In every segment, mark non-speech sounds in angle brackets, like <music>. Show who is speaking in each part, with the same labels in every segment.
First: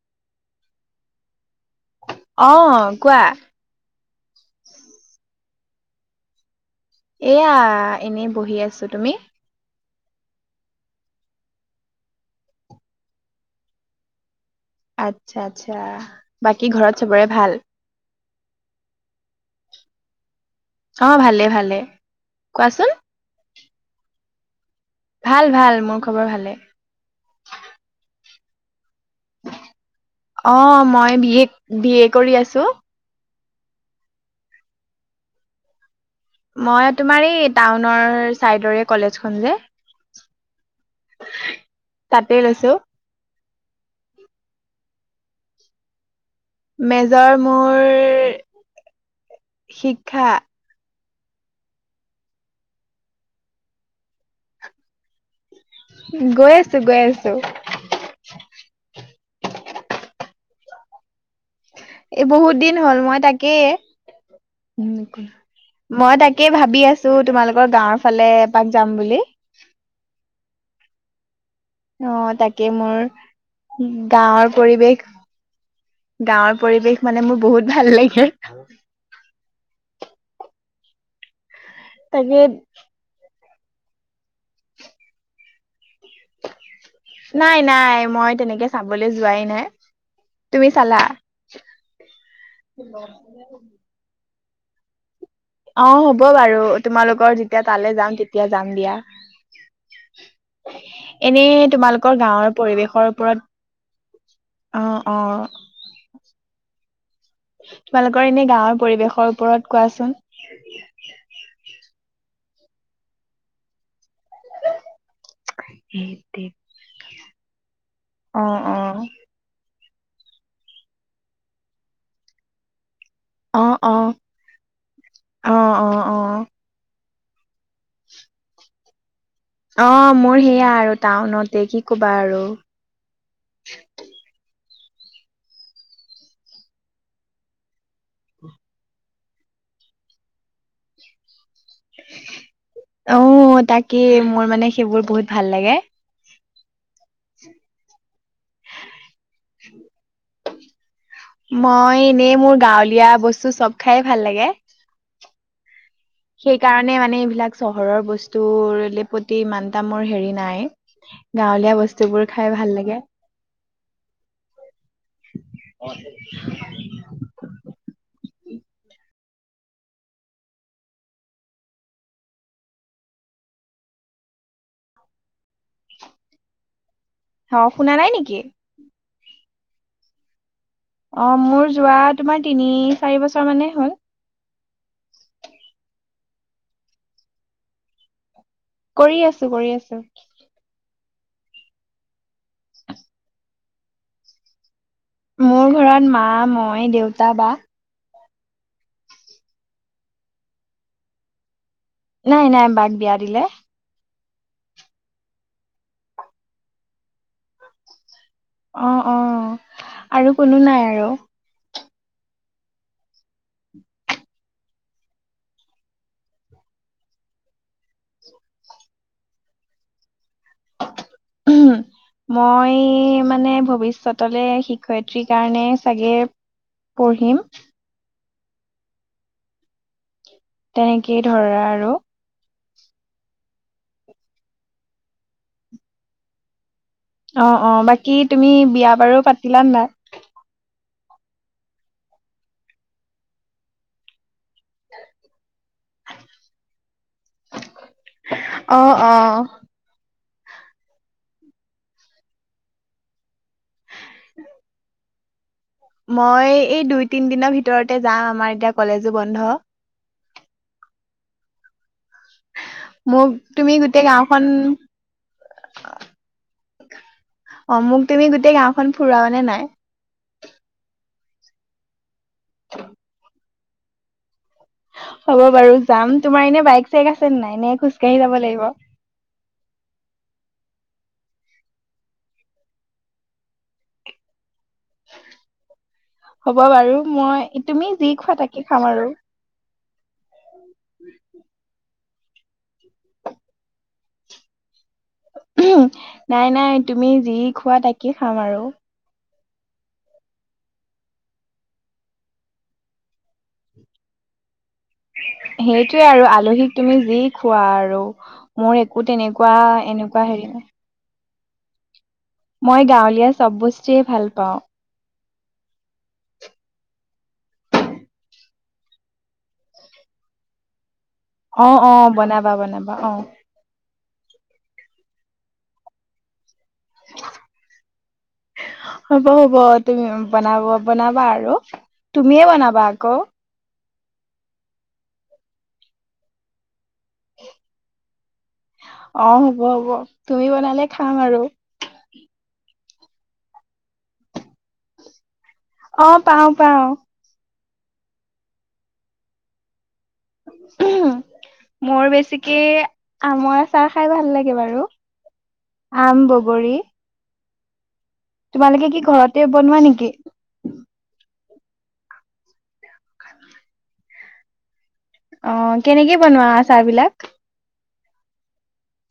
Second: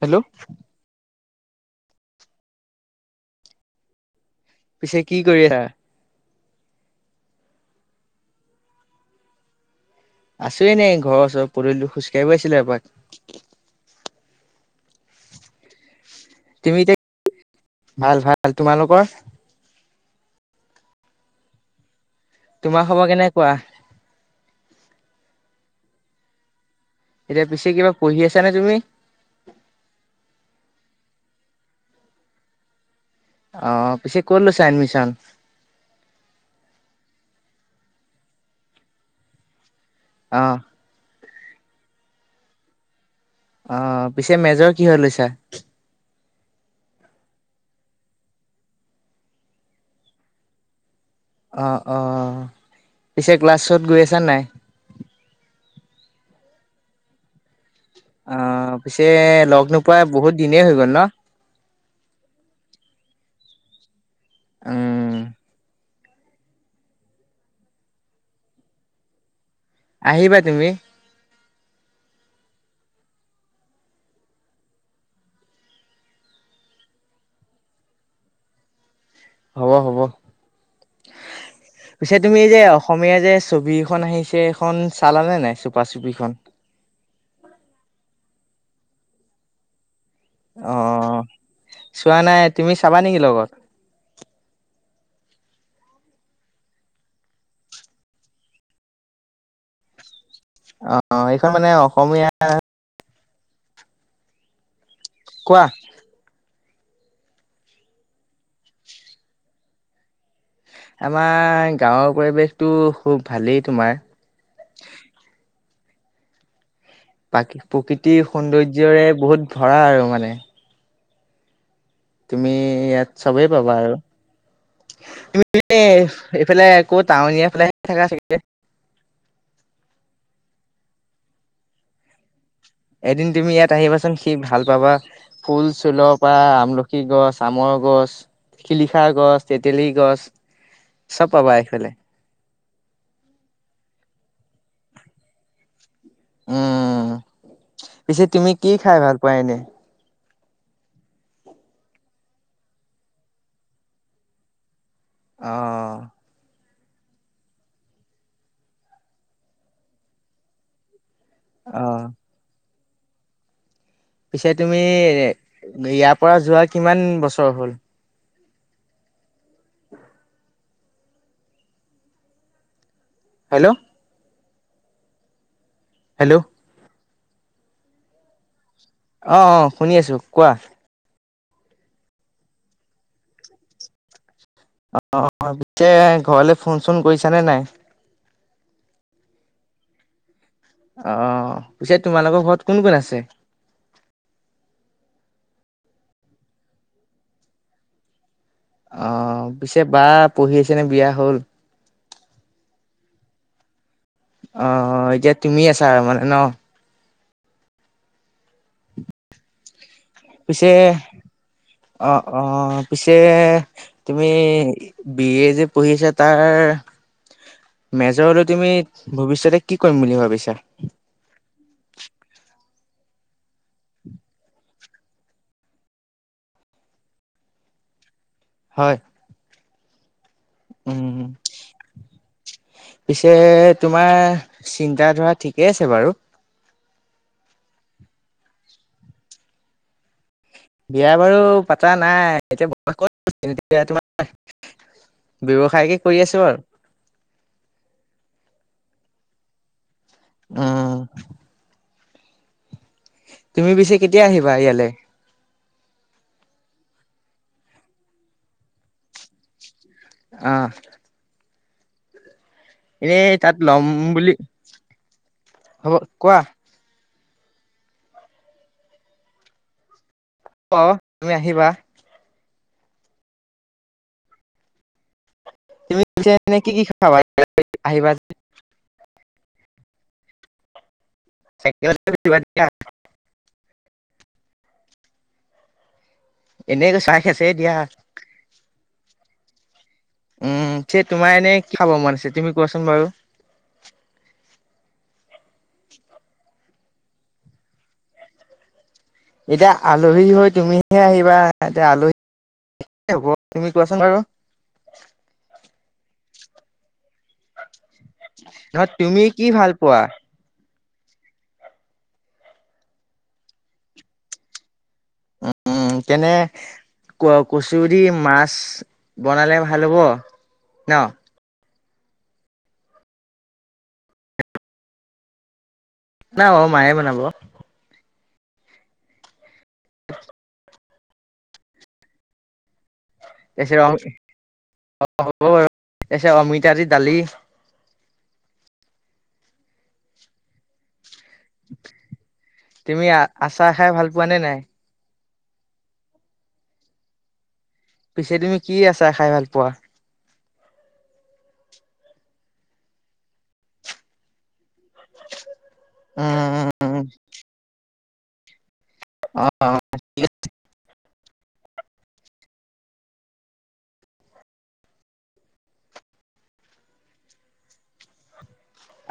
Speaker 1: Hello.
Speaker 2: অ কোৱা।
Speaker 1: পিছে কি কৰি আছা?
Speaker 2: এয়া এনেই বহি আছো তুমি।
Speaker 1: আছো এনেই ঘৰৰ ওচৰ পদূলিটো খোজকাঢ়িব আহিছিলো এপাক।
Speaker 2: আচছা আচছা বাকী
Speaker 1: তুমি এতিয়া
Speaker 2: ঘৰত সবৰে ভাল।
Speaker 1: ভাল ভাল তোমালোকৰ?
Speaker 2: অ ভালে ভালে।
Speaker 1: তোমাৰ
Speaker 2: কোৱাচোন
Speaker 1: খবৰ কেনেকুৱা
Speaker 2: ভাল ভাল মোৰ খবৰ ভালে।
Speaker 1: এতিয়া পিছে কিবা পঢ়ি আছা নে তুমি?
Speaker 2: অ মই বিএ, বি এ কৰি আছো।
Speaker 1: অহ পিছে ক'ত লৈছা এডমিছন।
Speaker 2: মই তোমাৰ এই টাউনৰ চাইডৰে কলেজখন যে
Speaker 1: আহ
Speaker 2: তাতে লৈছো।
Speaker 1: অ পিছে মেজৰ কি হৈ লৈছা।
Speaker 2: মেজৰ মোৰ শিক্ষা।
Speaker 1: অহ অহ পিছে ক্লাছত গৈ আছা নাই?
Speaker 2: গৈ আছো গৈ আছো।
Speaker 1: অ পিছে লগ নোপোৱা বহুত দিনেই হৈ গ'ল ন।
Speaker 2: এ বহুত দিন হ'ল মই তাকেই।
Speaker 1: উম,
Speaker 2: মই তাকেই ভাবি আছো তোমালোকৰ গাঁওৰ ফালে এপাক যাম বুলি।
Speaker 1: আহিবা তুমি।
Speaker 2: অ তাকে মোৰ গাঁৱৰ পৰিৱেশ। গাঁৱৰ পৰিৱেশ মানে মোৰ বহুত ভাল লাগে।
Speaker 1: হ'ব হ'ব পিছে
Speaker 2: তাকে
Speaker 1: তুমি যে অসমীয়া যে ছবি এখন আহিছে এখন চালানে নাই? চ
Speaker 2: নাই নাই মই তেনেকে চাবলৈ যোৱাই নাই। তুমি চালা।
Speaker 1: অ' চোৱা নাই তুমি চাবা নেকি লগত?
Speaker 2: অ হ'ব বাৰু তোমালোকৰ যেতিয়া তালৈ যাম তেতিয়া যাম দিয়া।
Speaker 1: অ
Speaker 2: এনে
Speaker 1: এইখন মানে
Speaker 2: তোমালোকৰ
Speaker 1: অসমীয়া
Speaker 2: গাওঁৰ পৰিৱেশৰ ওপৰত। অ।
Speaker 1: কোৱা।
Speaker 2: তোমালোকৰ এনে গাঁৱৰ পৰিৱেশৰ ওপৰত কোৱাচোন।
Speaker 1: আমাৰ গাওঁ পৰিৱেশটো খুব ভালেই। তোমাৰ?
Speaker 2: সেই তে
Speaker 1: প্ৰাকি প্ৰকৃতিৰ সৌন্দৰ্যৰে
Speaker 2: অ
Speaker 1: বহুত ভৰা আৰু মানে। তুমি ইয়াত। চবেই
Speaker 2: অ
Speaker 1: পাবা
Speaker 2: অ
Speaker 1: আৰু তুমি
Speaker 2: অ অ অ
Speaker 1: এইফালে ক'ত। টাউনীয়ে ফালেহে থাকা চাগে
Speaker 2: অ মোৰ সেয়া আৰু টাউনতে কি কবা আৰু।
Speaker 1: এদিন তুমি ইয়াত আহিবাচোন। সি ভাল যাবা ফুল চুলৰ পৰা আমলখি গছ, আমৰ গছ। শিলিখা গছ, তেতেলী গছ চব পাবা এইফালে।
Speaker 2: অ তাকি মোৰ মানে সেইবোৰ বহুত ভাল লাগে।
Speaker 1: উম পিছে তুমি কি খাই ভাল পোৱা এনেই।
Speaker 2: মই এনেই মোৰ গাঁৱলীয়া বস্তু চব খাই ভাল লাগে।
Speaker 1: অ।
Speaker 2: সেইকাৰণে মানে এইবিলাক চহৰৰ বস্তুৰলে প্ৰতি ইমান তা মোৰ হেৰি নাই। গাঁৱলীয়া
Speaker 1: অ
Speaker 2: বস্তু বোৰ খাই ভাল লাগে।
Speaker 1: পিছে তুমি ইয়াৰ পৰা যোৱা কিমান বছৰ হ'ল। হেল্ল'। হেল্ল'।
Speaker 2: অ শুনা নাই নেকি?
Speaker 1: অ অ শুনি আছো কোৱা।
Speaker 2: অঁ মোৰ যোৱা তোমাৰ তিনি চাৰি বছৰ মানেই হ'ল।
Speaker 1: অ পিছে ঘৰলে ফোন চোন কৰিছানে নাই?
Speaker 2: কৰি আছো কৰি আছো।
Speaker 1: অহ পিছে তোমালোকৰ ঘৰত কোন কোন আছে।
Speaker 2: মোৰ ঘৰত মা, মই, দেউতা, বা।
Speaker 1: অহ, পিছে বা পঢ়ি আছেনে বিয়া হ' ল?
Speaker 2: নাই -নাই বাক বিয়া দিলে।
Speaker 1: অহ, এতিয়া তুমি আছা মানে ন'?
Speaker 2: অহ - অহ আৰু কোনো নাই আৰু।
Speaker 1: অহ - অহ পিছে তুমি বি এ যে পঢ়ি আছা তাৰ
Speaker 2: <inaudible>
Speaker 1: মেজৰলৈ তুমি ভৱিষ্যতে কি কৰিম বুলি ভাবিছা?
Speaker 2: <unintelligible> মই মানে ভৱিষ্যতলে শিক শিক্ষয়িত্ৰী কাৰণে চাগে পঢ়িম।
Speaker 1: হয়। উম,
Speaker 2: তেনেকেই ধৰা আৰু।
Speaker 1: পিছে তোমাৰ চিন্তা- ধৰা ঠিকেই আছে বাৰু।
Speaker 2: অহ - অহ বাকী তুমি বিয়া বাৰু পাতিলা নে নাই?
Speaker 1: বিয়া -বাৰু পাতা নাই এতিয়া <unintelligible> তোমাৰ। ব্যবসায়কে কৰি আছো বাৰু।
Speaker 2: অ', - অ',
Speaker 1: উম তুমি পিছে কেতিয়া আহিবা ইয়ালে?
Speaker 2: মই এই দুই -তিনি দিনৰ ভিতৰতে যাম আমাৰ এতিয়া কলেজো বন্ধ।
Speaker 1: আহ
Speaker 2: মোক
Speaker 1: এ'তাত
Speaker 2: তুমি
Speaker 1: লম
Speaker 2: গোটেই
Speaker 1: বুলি
Speaker 2: গাঁওখন
Speaker 1: <inaudible> হ'ব কোৱা?
Speaker 2: অহ, মোক তুমি গোটেই গাওখন ফুৰাবানে নাই?
Speaker 1: অহ, তুমি আহিবা।
Speaker 2: <inaudible> হ'ব বাৰু
Speaker 1: তুমি
Speaker 2: যাম।
Speaker 1: পিছে
Speaker 2: তোমাৰ এনে
Speaker 1: কি কি
Speaker 2: বাইক- চাইক
Speaker 1: খাবা
Speaker 2: আছে নে নাই, নে
Speaker 1: আহিবা
Speaker 2: খোজকাঢ়ি যাব লাগিব?
Speaker 1: চাইকেলতে উঠিবা দিয়া।
Speaker 2: হ'ব
Speaker 1: এনেই
Speaker 2: বাৰু
Speaker 1: চাহ খাইছে
Speaker 2: মই,
Speaker 1: দিয়া
Speaker 2: তুমি যি খোৱা তাকে খাম আৰু।
Speaker 1: উম, থে তোমাৰ এনে কি খাব মন আছে তুমি কোৱাচোন বাৰু?
Speaker 2: উহো, নাই -নাই তুমি যি খোৱা তাকে খাম আৰু।
Speaker 1: এতিয়া আলহী হৈ তুমিহে আহিবা এতিয়া আলহী এ' হ'ব তুমি কোৱাচোন বাৰু?
Speaker 2: সেইটোৱে আৰু আলহীক তুমি যি খোৱা আৰু মোৰ
Speaker 1: নহয়
Speaker 2: একো
Speaker 1: তুমি কি ভাল
Speaker 2: তেনেকুৱা-
Speaker 1: পোৱা
Speaker 2: এনেকুৱা হেৰি নাই। মই গাঁৱলীয়া চব বস্তুৱে ভাল পাওঁ।
Speaker 1: উম, তেনে ক -কচুই দি মাছ বনালে ভাল হ'ব। ন'?
Speaker 2: অহ - অহ বনাবা -বনাবা অ',।
Speaker 1: নাই অহ মায়ে বনাব।
Speaker 2: হ'ব- হ'ব তুমি বনাব বনাবা আৰু তুমিয়ে বনাবা আকৌ।
Speaker 1: <unintelligible> অমিতা দি দালি।
Speaker 2: অহ, হ'ব -হ'ব তুমি বনালে খাম আৰু।
Speaker 1: তুমি আ -আচাৰ খাই ভাল পোৱা নে নাই?
Speaker 2: অহ, পাওঁ -পাওঁ।
Speaker 1: পিছে তুমি কি আচা খাই ভাল পোৱা?
Speaker 2: মোৰ বেছিকে আমৰ আচাৰ খাই ভাল লাগে বাৰু। আম, বগৰী
Speaker 1: উম
Speaker 2: তোমালোকে কি
Speaker 1: অ
Speaker 2: ঘৰতে বনোৱা নেকি? খাই বোলে অ কেনেকে বনোৱা চাহ বিলাক?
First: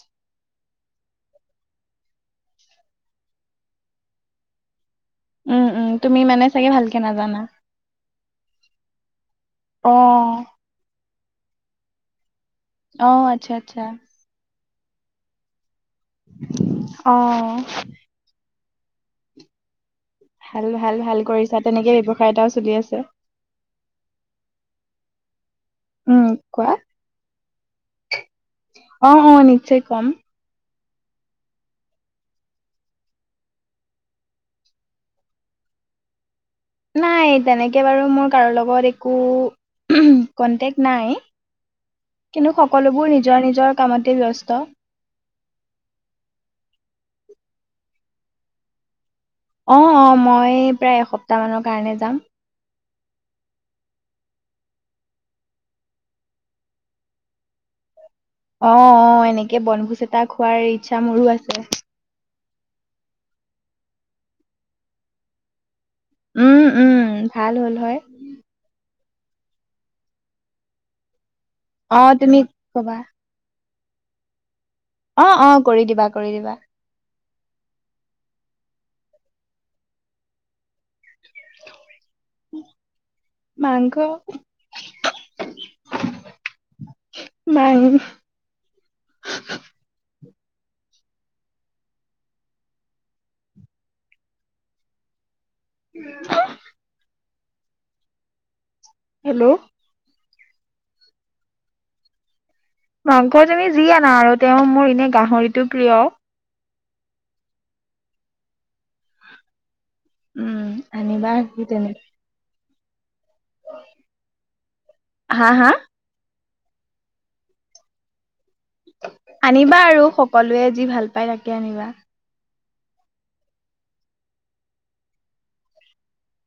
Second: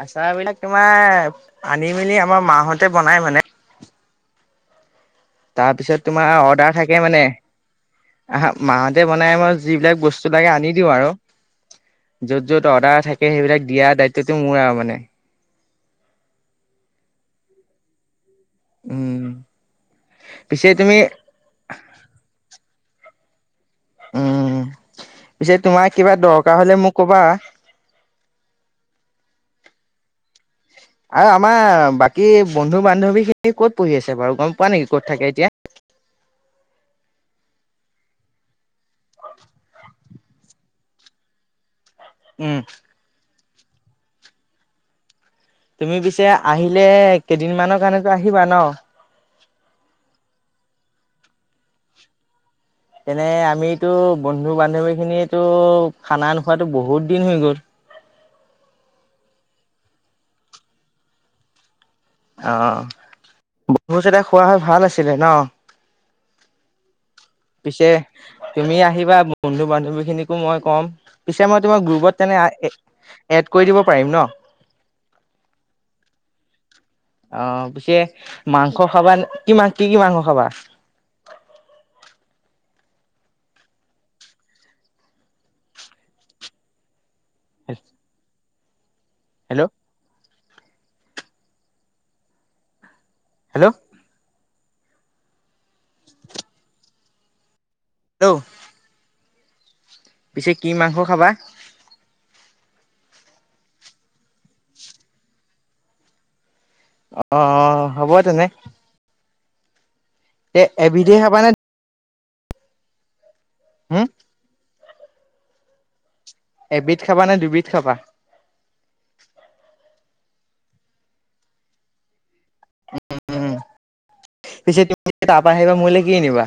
Speaker 1: আচাৰ বিলাক তোমাৰ আনি মেলি আমাৰ মাহতে বনাই মানে।
Speaker 2: উম উম
Speaker 1: তাৰপিছত
Speaker 2: তুমি
Speaker 1: তোমাৰ
Speaker 2: মানে চাগে
Speaker 1: অৰ্ডাৰ থাকে
Speaker 2: ভালকে
Speaker 1: মানে
Speaker 2: নাজানা
Speaker 1: আহা মাহ নাই মই য
Speaker 2: অ
Speaker 1: বিলাক বস্তু লাগে আনি দিওঁ আৰু য'ত, য'ত অৰ্ডাৰ
Speaker 2: অ
Speaker 1: থাকে
Speaker 2: আচ্ছা
Speaker 1: সেইবিলাক
Speaker 2: আচ্ছা
Speaker 1: দিয়া দায়িত্বটো মোৰ আও মানে।
Speaker 2: আহ
Speaker 1: উম
Speaker 2: ভাল
Speaker 1: পিছে
Speaker 2: ভাল
Speaker 1: তুমি
Speaker 2: ভাল কৰিছা তেনেকে ব্যৱসায় এটাও চলি আছে।
Speaker 1: উম, পিছে তোমাৰ কিবা
Speaker 2: উম
Speaker 1: দৰকাৰ হ'লে মোক কবা।
Speaker 2: অঁ, অঁ নিশ্চয় কম।
Speaker 1: আৰু আমাৰ বাকি বন্ধু- বান্ধৱী খিনি ক'ত পঢ়ি আছে বাৰু গম পোৱা নেকি ক'ত থাকে এতিয়া?
Speaker 2: নাই তেনেকে বাৰু মোৰ কাৰো লগত একো কন্টেক্ট নাই? কিন্তু,
Speaker 1: উম।
Speaker 2: সকলোবোৰ নিজৰ নিজৰ কামতেই ব্যস্ত।
Speaker 1: তুমি পিছে আহিলে কেইদিনমানৰ কাৰণেটো আহিবা ন'?
Speaker 2: অ অ মই প্ৰায় এসপ্তাহ মানৰ কাৰণে যাম।
Speaker 1: তেনে, আমিটো বন্ধু -বান্ধৱী খিনিয়েটো খানা নোখোৱাটো বহুত দিন হৈ গ'ল।
Speaker 2: অঁ, অঁ এনেকে বনভোজ এটা খোৱাৰ ইচ্ছা মোৰো আছে।
Speaker 1: অঁ, ভোজ এটা খোৱা হ'য় ভাল আছিলে ন'?
Speaker 2: উম উম ভাল হ'ল
Speaker 1: পিছে
Speaker 2: হয়
Speaker 1: তুমি আহিবা বন্ধু বান্ধৱী খিনিকো মই কম। পিছে মই তোমাক
Speaker 2: অ
Speaker 1: গ্ৰুপত তেনে
Speaker 2: তুমি
Speaker 1: এ
Speaker 2: কবা
Speaker 1: এড কৰি দিব পাৰিম ন'?
Speaker 2: অঁ অঁ কৰি দিবা, কৰি দিবা।
Speaker 1: অঁ, পিছে মাংস খাবা নে, কি মাং, কি কি মাংস খাবা?
Speaker 2: মাংস নাই
Speaker 1: হেল্ল'! Hello
Speaker 2: <inaudible>
Speaker 1: hello!
Speaker 2: হেল্ল'!
Speaker 1: পিছে কি মাংস খাবা?
Speaker 2: মাংস তুমি যি আনা আৰু তেওঁ মোৰ এনে গাহৰিটো প্ৰিয়।
Speaker 1: অ হ'ব তেনে
Speaker 2: উম,
Speaker 1: এ
Speaker 2: আঁ
Speaker 1: এবিধে খাবা নে
Speaker 2: নিবাহি তেনে।
Speaker 1: হম।
Speaker 2: হাঁ, হাঁ
Speaker 1: এবিধ খাবা নে দুবিধ খাবা?
Speaker 2: আনিবা আৰু সকলোৱে যি ভাল পায় তাকে আনিবা।
Speaker 1: উম পিছে তুমি তাৰপৰা আহিবা মোৰে কি আনিবা?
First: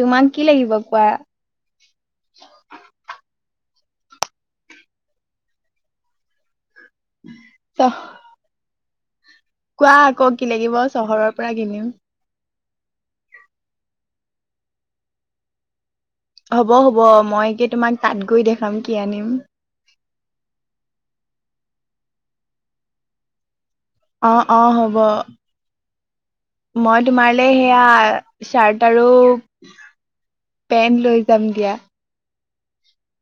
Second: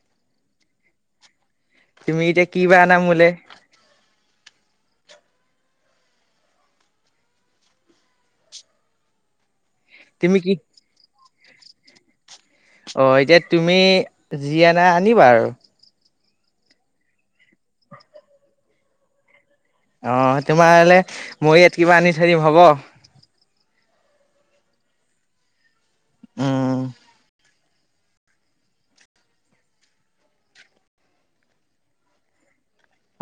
Speaker 2: তোমাক কি লাগিব কোৱা?
Speaker 1: তুমি এতিয়া কি বা আনা মোলে?
Speaker 2: চ। কোৱা আকৌ কি লাগিব? চহৰৰ পৰা কিনিম।
Speaker 1: অ এতিয়া তুমি যি অনা আনিবা আৰু।
Speaker 2: হ'ব, হ'ব মই কি তোমাক তাত গৈ দেখাম কি আনিম।
Speaker 1: অঁ, তোমাৰলে মই ইয়াত কিবা আনি থৈ দিম হ'ব?
Speaker 2: অ অ হব
Speaker 1: উম
Speaker 2: মই তোমাৰলে সে এয়া চাৰ্ট আৰু পেন্ট লৈ যাম দিয়া।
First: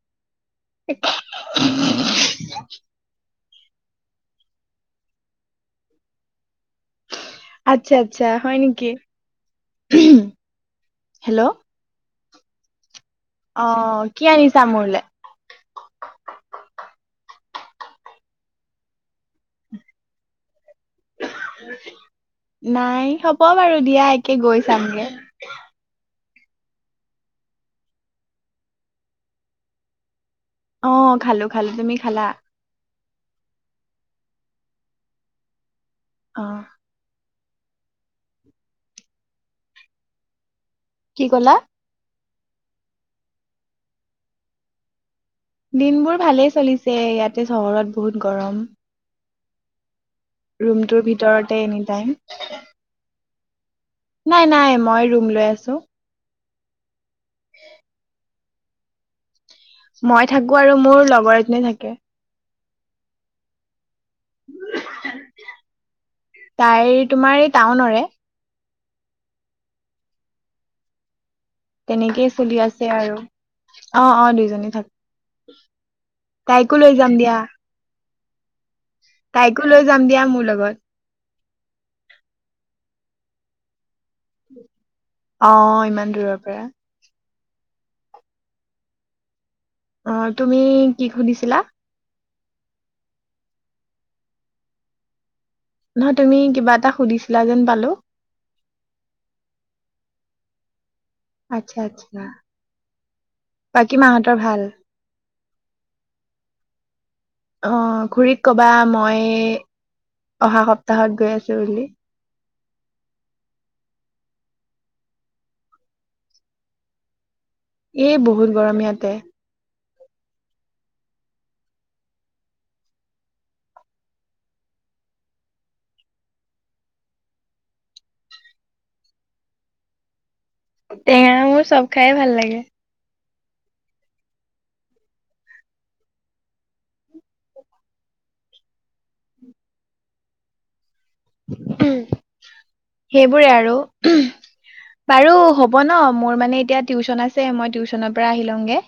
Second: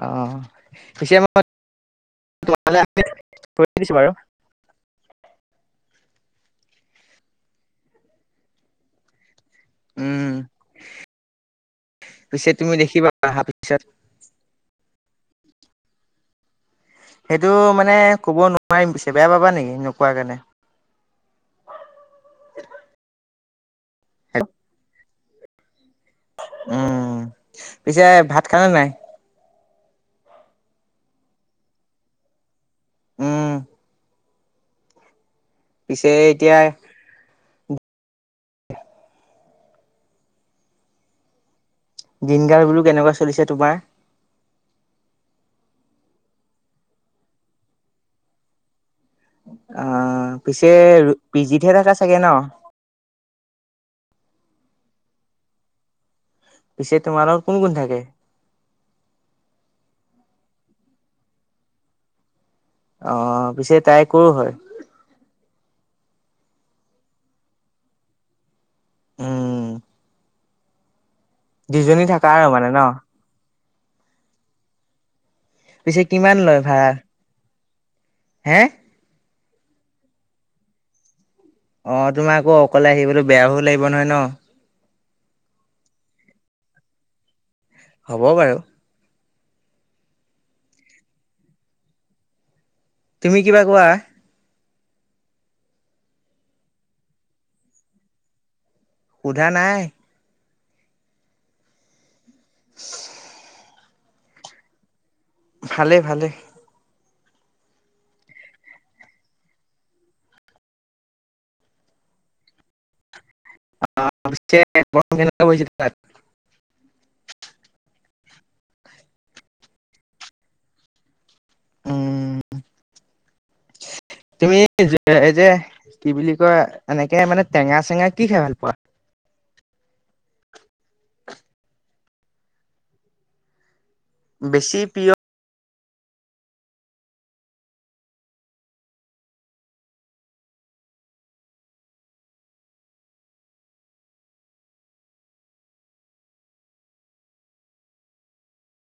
Speaker 1: আঁ - পিছেবাৰত তোমালে আনি দিম। <unintelligible> কৰি দিছো বাৰু
Speaker 2: আচ্ছা, আচ্ছা হ'য় নেকি?
Speaker 1: উম
Speaker 2: হেল্লো'।
Speaker 1: পিছে তুমি দেখিবা। অহাৰ পিছত
Speaker 2: অঁ, কি আনিছা মোৰলে?
Speaker 1: সেইটো মানে কব নোৱাৰিম পিছে বেয়া পাবা নেকি নোকোৱাৰ কাৰণে।
Speaker 2: নাই হব বাৰু দিয়া একে গৈ চামগে।
Speaker 1: উম, পিছে ভাত খালা নাই?
Speaker 2: অঁ খালো খালো তুমি খালা?
Speaker 1: অঁ পিছে
Speaker 2: অ'।
Speaker 1: এতিয়াই
Speaker 2: কি ক'লা?
Speaker 1: দিনকাল বোলো কেনেকুৱা চলিছে তোমাৰ?
Speaker 2: দিনবোৰ ভালেই চলিছে, ইয়াতে চহৰত বহুত গৰম।
Speaker 1: আহ পিছে
Speaker 2: ৰুমটোৰ ভিতৰতে
Speaker 1: পিজিতহে
Speaker 2: এনি
Speaker 1: থকা
Speaker 2: টাইম।
Speaker 1: চাগে ন?
Speaker 2: নাই নাই মই ৰুম লৈ আছো।
Speaker 1: পিছে তোমাৰ লগত কোন কোন থাকে?
Speaker 2: মই থাকো আৰু মোৰ লগৰ এজনী থাকে।
Speaker 1: অহ পিছে তাই কৰ হয়।
Speaker 2: তাই তোমাৰ এই টাউনৰে।
Speaker 1: অঁ -
Speaker 2: তেনেকেই
Speaker 1: আৰু
Speaker 2: চলি
Speaker 1: মানে ন?
Speaker 2: আছে আৰু। অঁ, অঁ দুইজনী থাক্‌।
Speaker 1: পিছে কিমান লয়
Speaker 2: তাইকো
Speaker 1: ভাড়া?
Speaker 2: লৈ যাম দিয়া।
Speaker 1: হে
Speaker 2: তাইকো লৈ যাম দিয়া মোৰ লগত।
Speaker 1: অ তোমাৰ আকৌ অকলে আহিবলৈ বেয়াও লাগিব নহয় ন?
Speaker 2: অ ইমান দূৰৰ পৰা
Speaker 1: হ'ব বাৰু
Speaker 2: অঁ, তুমি কি সুধিছিলা?
Speaker 1: তুমি কিবা কোৱা?
Speaker 2: নহয় তুমি কিবা এটা সুধিছিলা যেন পালো।
Speaker 1: সোধা নাই।
Speaker 2: আচ্ছা, আচ্ছা।
Speaker 1: <inaudible>
Speaker 2: বাকী মাহঁতৰ ভাল?
Speaker 1: ভালে, ভালে।
Speaker 2: আহ খুৰীক কবা মই অহা সপ্তাহত গৈ আছো বুলি।
Speaker 1: <inaudible>
Speaker 2: এই বহুত গৰম ইয়াতে।
Speaker 1: উম,
Speaker 2: <inaudible>
Speaker 1: তুমি এই যে কি বুলি কয় এনেকে মানে টেঙা চেঙা কি খাই ভাল পোৱা?
Speaker 2: <inaudible> টেঙা মোৰ চব খাই ভাল লাগে।
Speaker 1: বেছি পিয়
Speaker 2: সেইবোৰে আৰু বাৰু হ'ব ন মোৰ মানে এতিয়া টিউচন আছে মই টিউচনৰ পৰা আহি লওঁগে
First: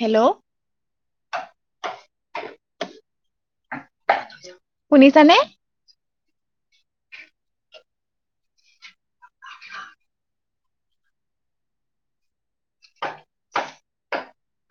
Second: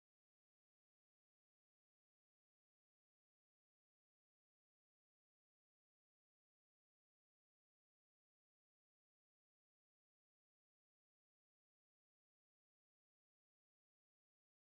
Speaker 2: হেল্ল' শুনিছানে? অ <inaudible> <unintelligible>